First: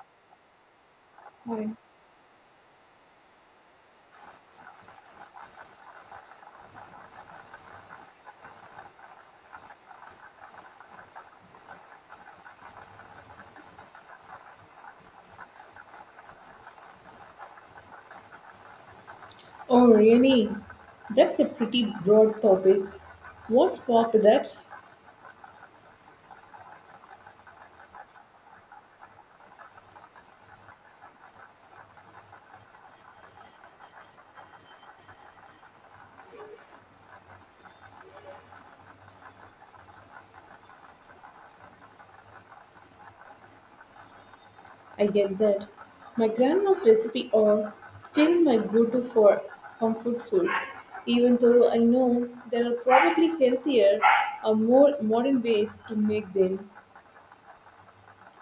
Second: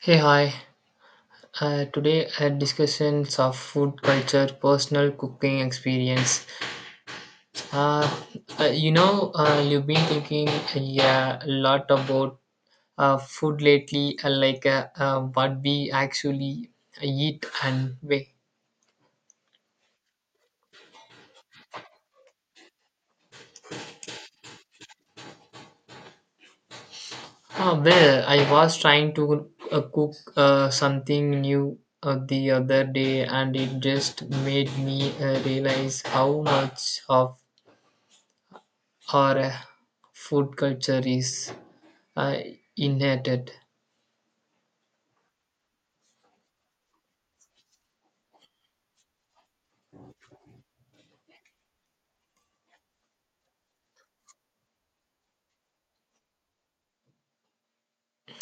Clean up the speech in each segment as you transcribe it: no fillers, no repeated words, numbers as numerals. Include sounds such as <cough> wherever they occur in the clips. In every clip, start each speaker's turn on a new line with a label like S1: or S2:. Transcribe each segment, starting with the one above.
S1: Hey, hi.
S2: Hi.
S1: Today, discussions of food culture, personal cooking experience. Uh, you know, you've been thinking yeah, a lot about food lately, what we actually eat and where.
S2: Oh, really? That's a pretty broad topic. What sparked that?
S1: Well, I was trying to cook something new the other day, and it just made me realize how much of our food culture is uh, inherited.
S2: I get that. My grandma's recipe are still my go-to for comfort food, even though I know there are probably healthier or more modern ways to make them.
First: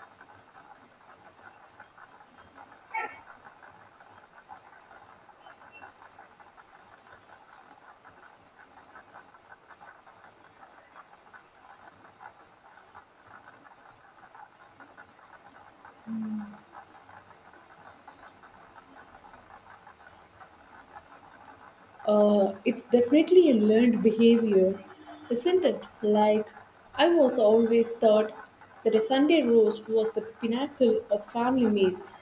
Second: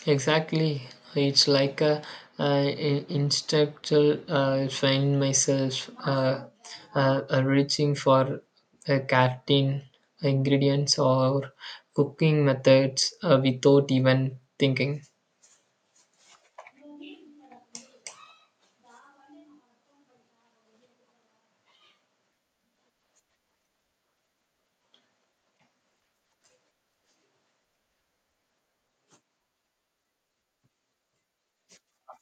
S1: Exactly, it's like a uh, instinctual find myself reaching for a cartoon ingredients or cooking methods without even thinking.
S2: It's definitely a learned behavior, isn't it? Like, I was always thought that a Sunday roast was the pinnacle of family meals.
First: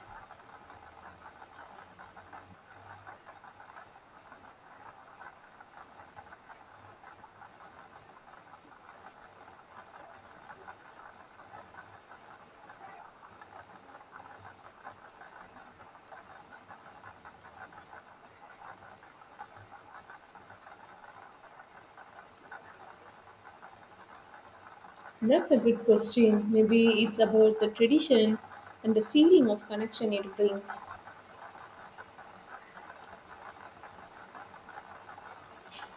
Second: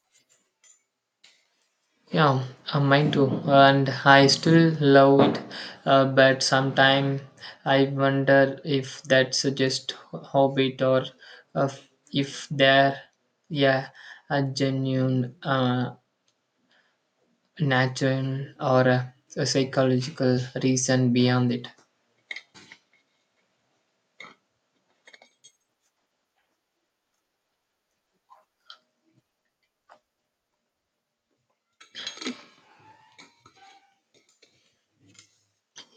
S1: Yeah, mine too. And I still love it, but sometimes I wonder if that's just hobby or uh, if there, yeah, a genuine natural or a psychological reason beyond it.
S2: That's a good question. Maybe it's about the tradition and the feeling of connection it brings.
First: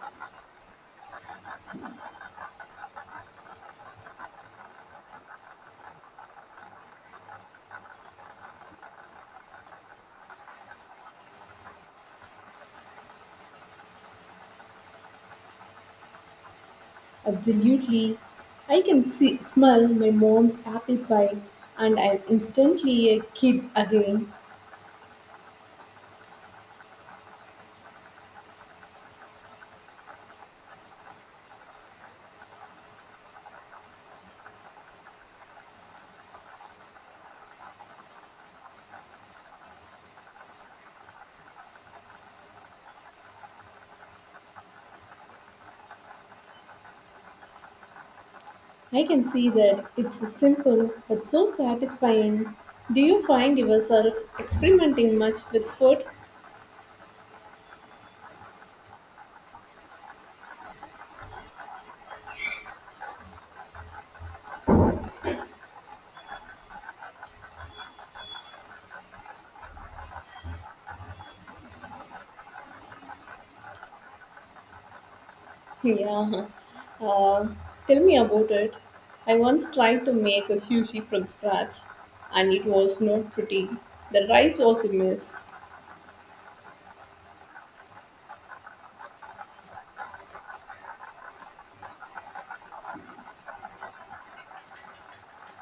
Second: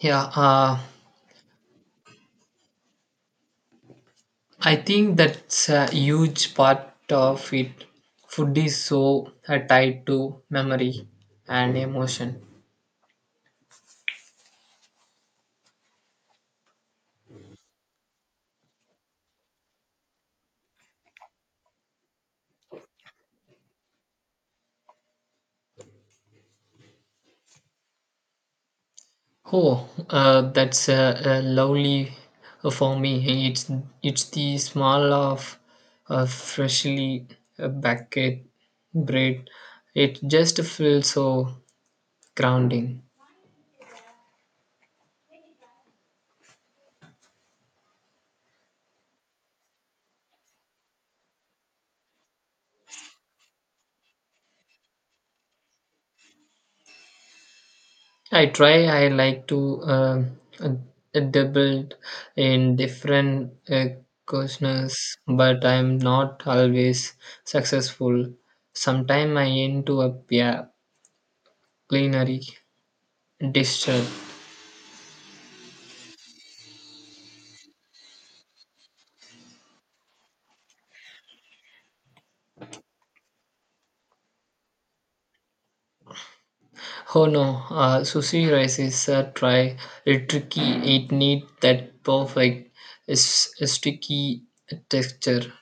S1: Yeah, I think that's a huge part of it. Food is so tied to memory and emotion.
S2: Absolutely. I can see, smell my mom's apple pie and I'm instantly a kid again.
S1: Oh, that's lovely for me. It's the smell of freshly baked bread. It just feels so grounding.
S2: I can see that it's simple but so satisfying. Do you find yourself experimenting much with food?
S1: I try. I like to dabble in different cuisines, but I'm not always successful. Sometimes I end up a culinary disaster.
S2: Yeah. Uh, Tell me about it. I once tried to make a sushi from scratch and it was not pretty. The rice was a mess.
S1: Oh no, sushi rice is a try. It tricky. It need that perfect sticky texture.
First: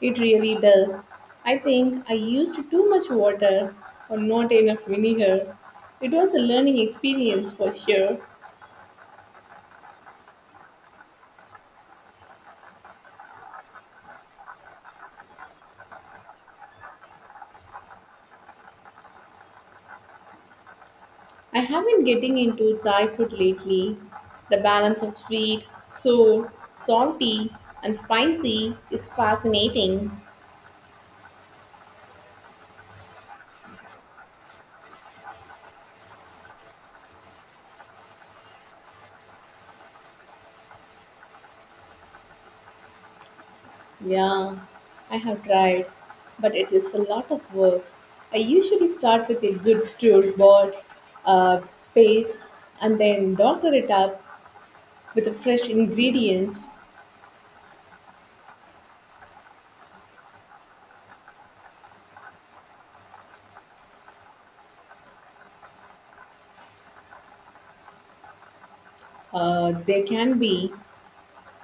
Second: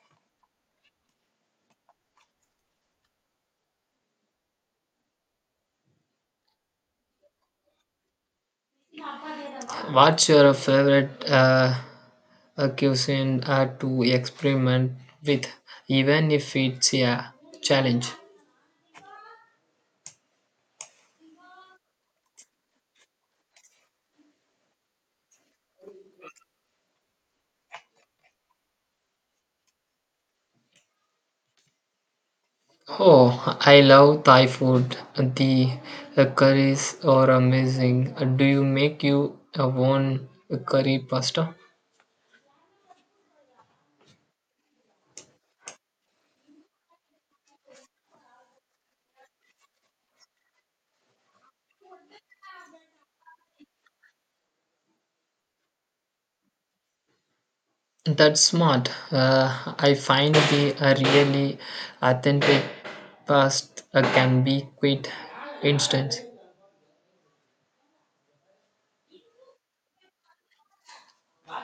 S2: It really does. I think I used too much water or not enough vinegar. It was a learning experience for sure.
S1: What's your favorite cuisine to experiment with, even if it's a challenge?
S2: I have been getting into Thai food lately. The balance of sweet, sour, salty, and spicy is fascinating.
S1: Oh, I love Thai food. The curries are amazing. Do you make your own curry pasta?
S2: Yeah, I have tried, but it is a lot of work. I usually start with a good stewed board uh, paste and then doctor it up with the fresh ingredients
S1: That's smart. I find the a really authentic past can be quite instant.
S2: uh, There can be.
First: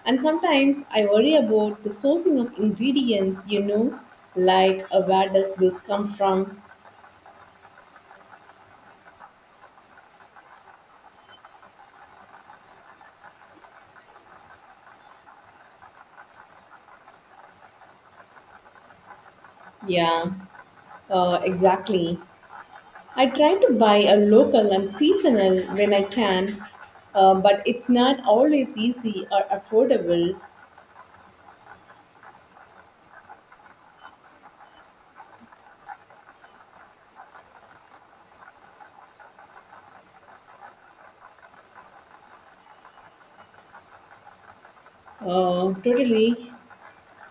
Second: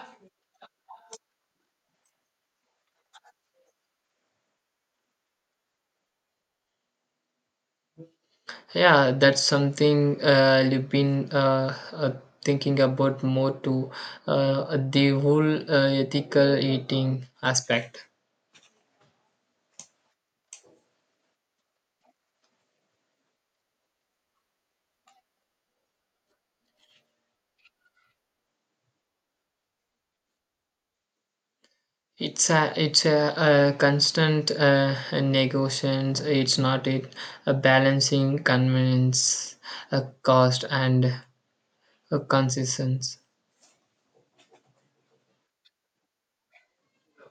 S2: And sometimes I worry about the sourcing of ingredients, you know, like where does this come from?
S1: Yeah, that's something you've been thinking about more to the whole ethical eating aspect.
S2: Yeah, exactly. I try to buy a local and seasonal when I can, but it's not always easy or affordable.
S1: It's a constant negotiations. It's not it a balancing convenience, a cost, and a consistency.
S2: Totally.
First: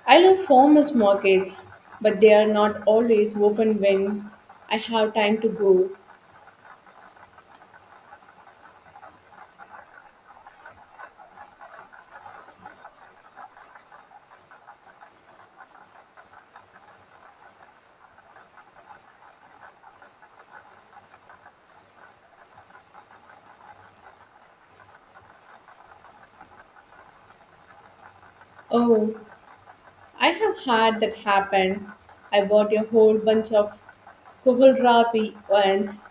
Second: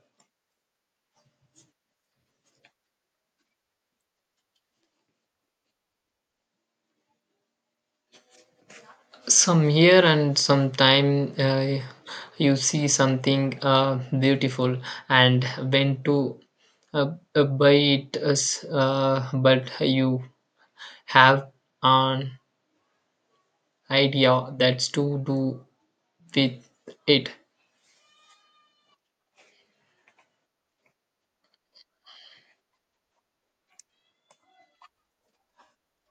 S2: I love farmers markets, but they are not always open when I have time to go.
S1: Some here and sometime you see something beautiful and went to uh, buy it as, but you have an idea that's to do with it.
S2: Oh, I have had that happen. I bought a whole bunch of kohlrabi once,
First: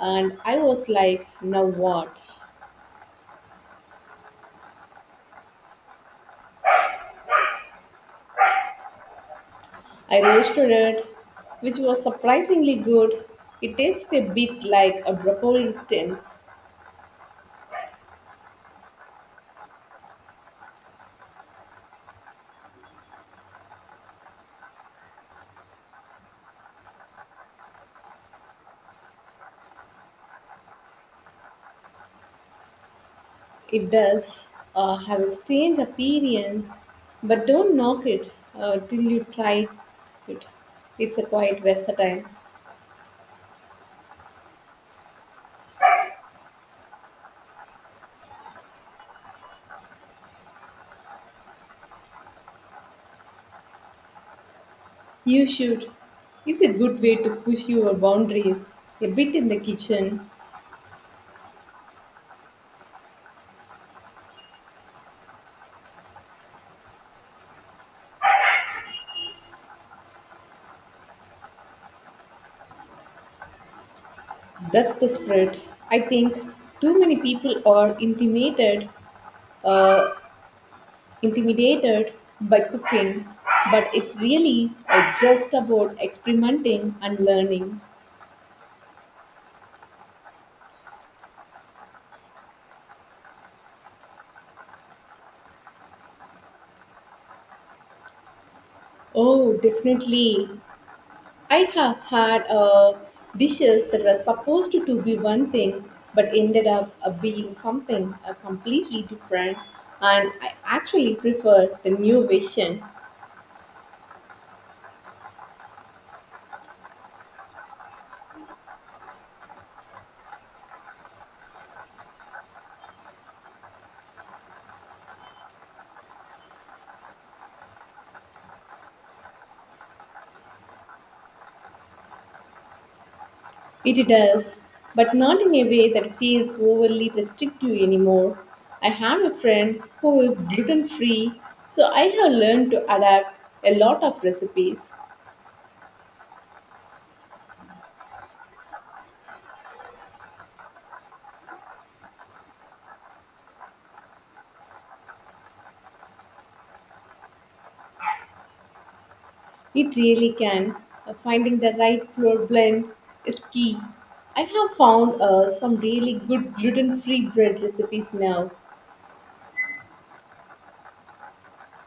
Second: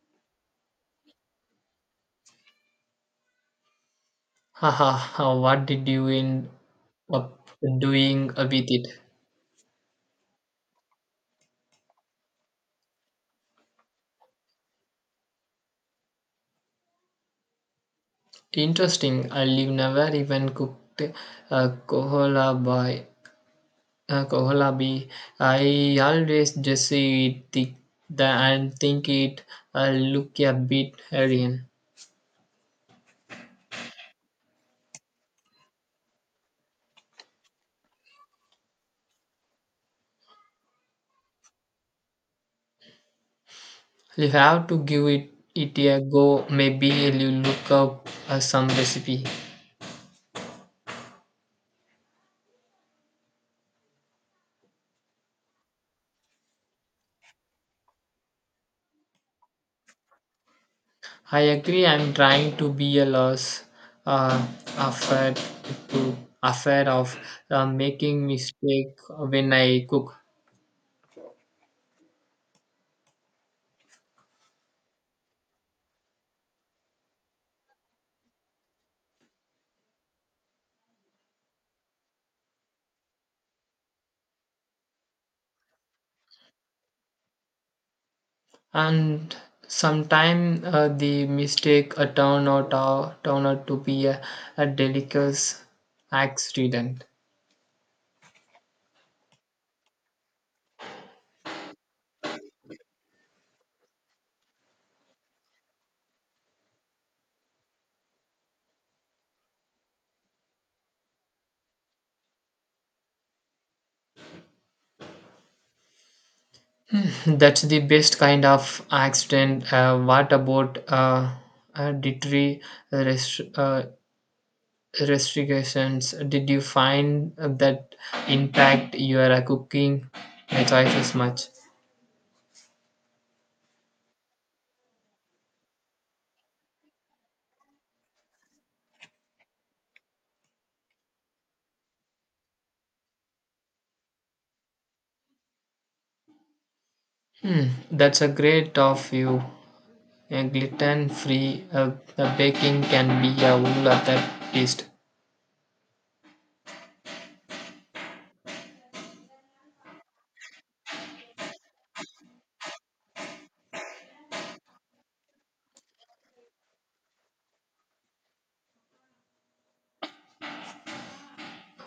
S2: and I was like, now what?
S1: Haha, what did you end up doing with it?
S2: I roasted it, which was surprisingly good. It tasted a bit like a broccoli stance.
S1: Interesting, I live never even cooked a kohola by. Koholabi, I always just see it thick the, and think it look a bit alien.
S2: It does have a strange appearance, but don't knock it till you try it. It's a quite versatile.
S1: You have to give it a go. Maybe you look up some recipe.
S2: You should. It's a good way to push your boundaries a bit in the kitchen.
S1: I agree. I'm trying to be a loss uh, afraid to afraid of making mistake when I cook.
S2: That's the spread. I think too many people are uh, intimidated by cooking, but it's really just about experimenting and learning.
S1: And sometimes they mistake a turn or turner to be a delicate accident.
S2: Oh, definitely. I have had dishes that were supposed to be one thing but ended up being something completely different, and I actually prefer the new version.
S1: <laughs> That's the best kind of accident. What about dietary rest- uh, restrictions? Did you find that impact your cooking choices much?
S2: It does, but not in a way that feels overly restrictive anymore. I have a friend who is gluten free, so I have learned to adapt a lot of recipes.
S1: Hmm, that's a great of you. A gluten-free baking can be a whole other beast.
S2: It really can. Finding the right flour blend is key. I have found some really good gluten free bread recipes now.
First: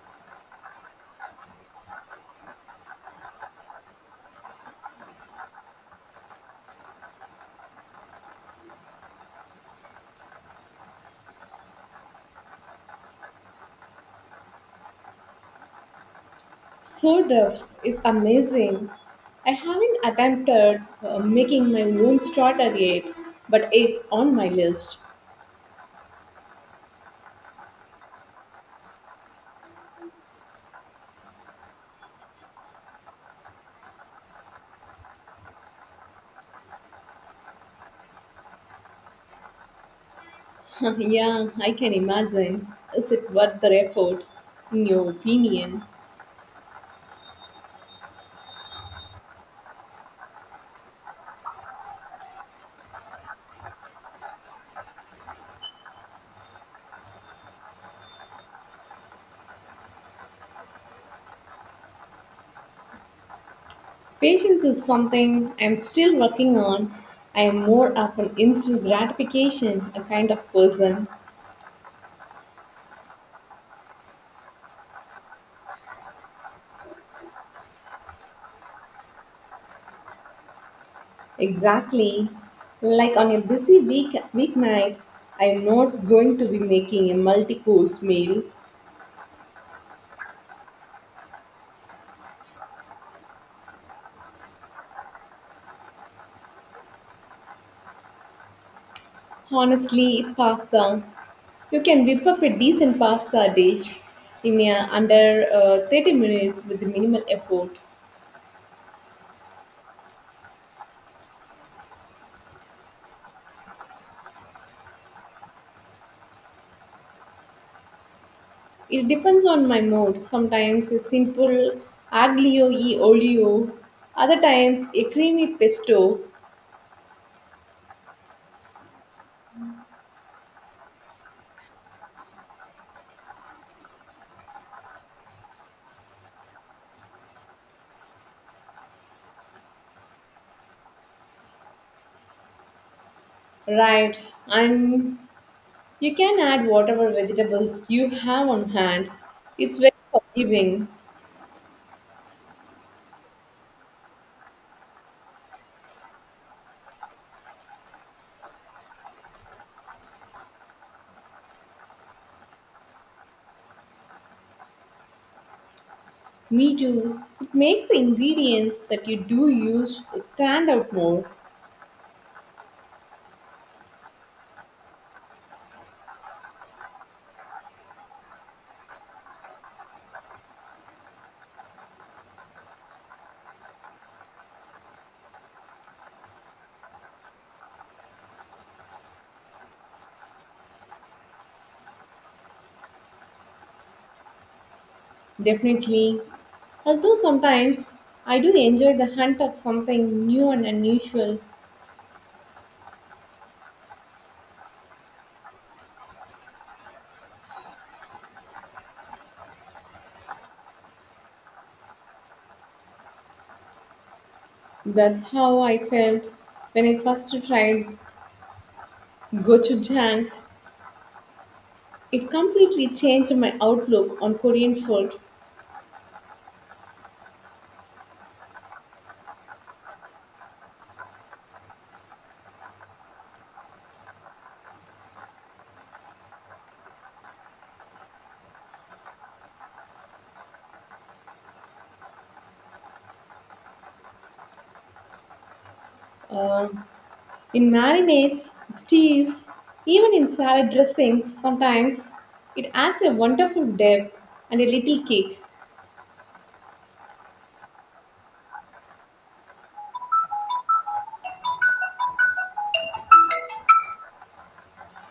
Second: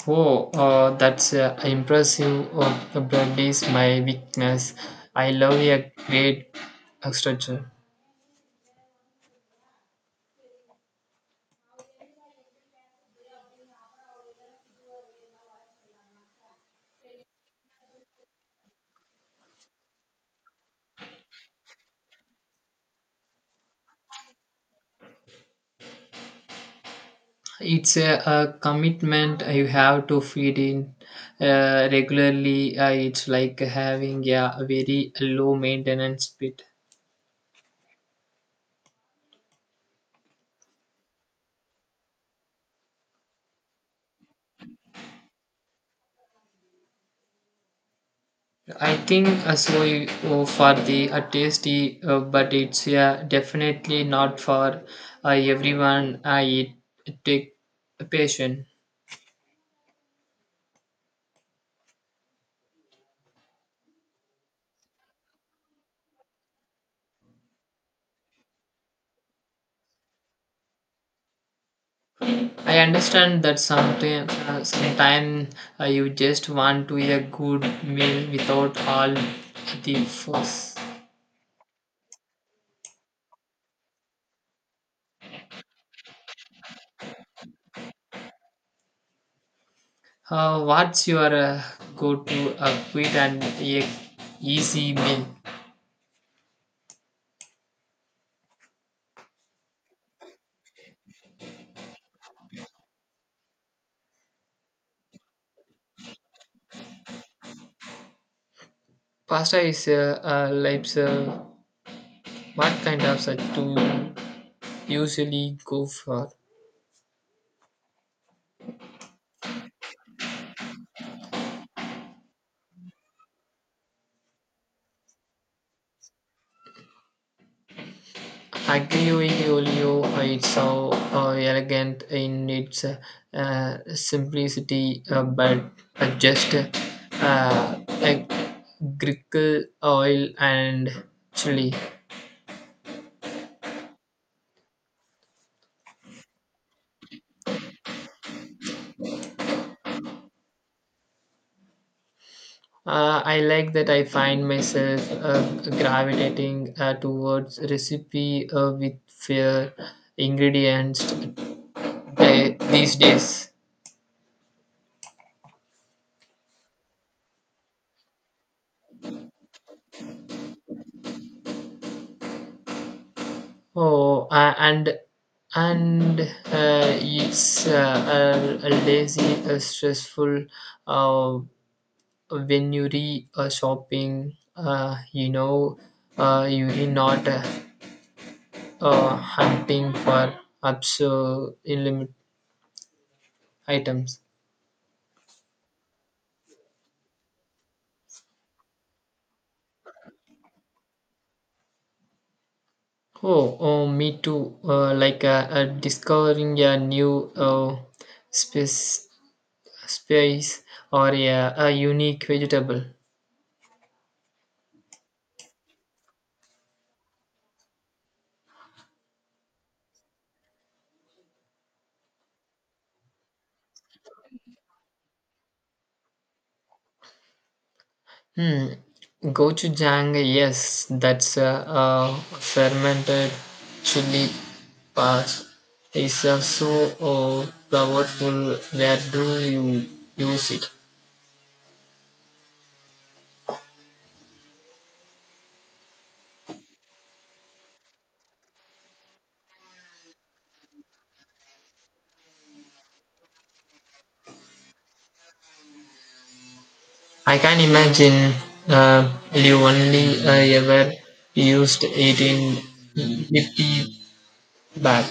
S1: Oh, that's impressive. Oh, the blood is my weakness. I love a great structure.
S2: Sourdough is amazing. I haven't attempted making my own starter yet, but it's on my list.
S1: It's a commitment you have to feed in regularly. It's like having a very low maintenance pit.
S2: <laughs> Yeah, I can imagine. Is it worth the effort, in your opinion?
S1: I think so oh, for the tasty, but it's yeah definitely not for everyone. I it take patient.
S2: Patience is something I'm still working on. I am more of an instant gratification a kind of person.
S1: I understand that sometime, sometime you just want to eat a good meal without all the fuss.
S2: Exactly. Like on a busy week weeknight, I am not going to be making a multi-course meal.
S1: What's your go-to quick and easy meal?
S2: Honestly, pasta. You can whip up a decent pasta dish in under 30 minutes with minimal effort.
S1: Pasta is like what kind of to usually go for?
S2: It depends on my mood. Sometimes a simple aglio e olio, other times a creamy pesto,
S1: Aglio-Olio, it's so elegant in its simplicity, but just like grickle oil and chili.
S2: right? And you can add whatever vegetables you have on hand. It's very forgiving.
S1: I like that I find myself gravitating towards recipe with fair ingredients these days.
S2: Me too. It makes the ingredients that you do use stand out more.
S1: Oh, and it's a lazy, a stressful uh, when you re shopping. You know, you are not hunting for absurd limit items.
S2: Definitely. Although sometimes I do enjoy the hunt of something new and unusual.
S1: Oh, oh, me too. Discovering a new space, space or a unique vegetable.
S2: That's how I felt when I first tried gochujang. It completely changed my outlook on Korean food.
S1: Hmm. Gochujang, yes, that's a, fermented chili paste. It's so uh, powerful. Where do you use it?
S2: Um, in marinades, stews, even in salad dressings sometimes. It adds a wonderful depth and a little kick.
S1: I can imagine you only ever used it in hippie back.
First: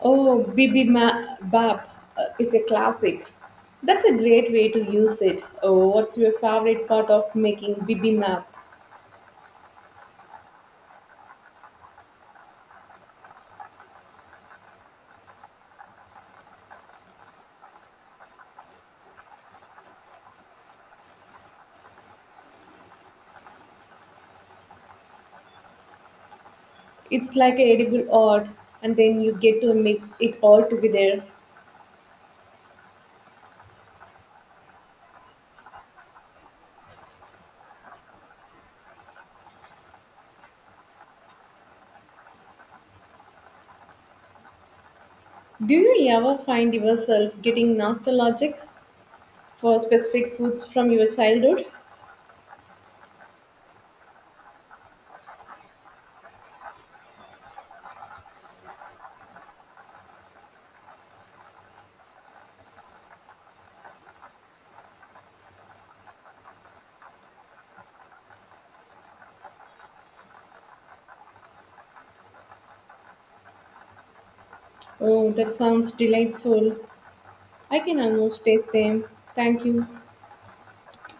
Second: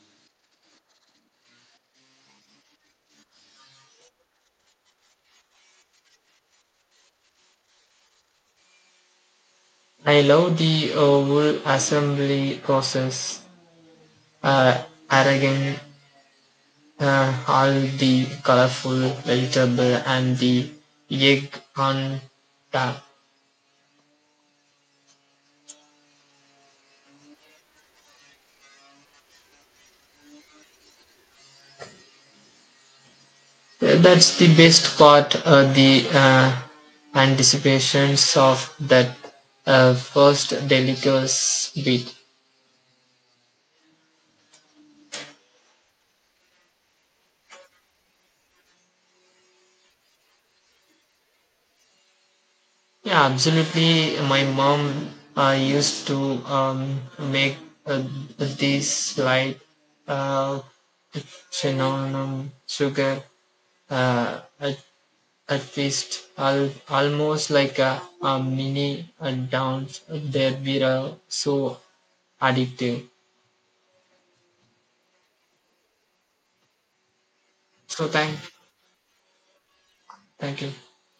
S2: Oh, bibimbap is a classic. That's a great way to use it. Oh, what's your favorite part of making bibimbap?
S1: I love the whole assembly process. Uh, Arrogant. All the colorful vegetable and the egg on top.
S2: It's like an edible art, and then you get to mix it all together.
S1: That's the best part. The anticipations of that first delicious bit.
S2: Do you ever find yourself getting nostalgic for specific foods from your childhood?
S1: Yeah, absolutely. My mom used to make uh, these like uh, cinnamon sugar uh, at first, almost like a mini dance, they were so addictive.
S2: Oh, that sounds delightful. I can
S1: So thank,
S2: almost taste them. Thank you.
S1: Thank you.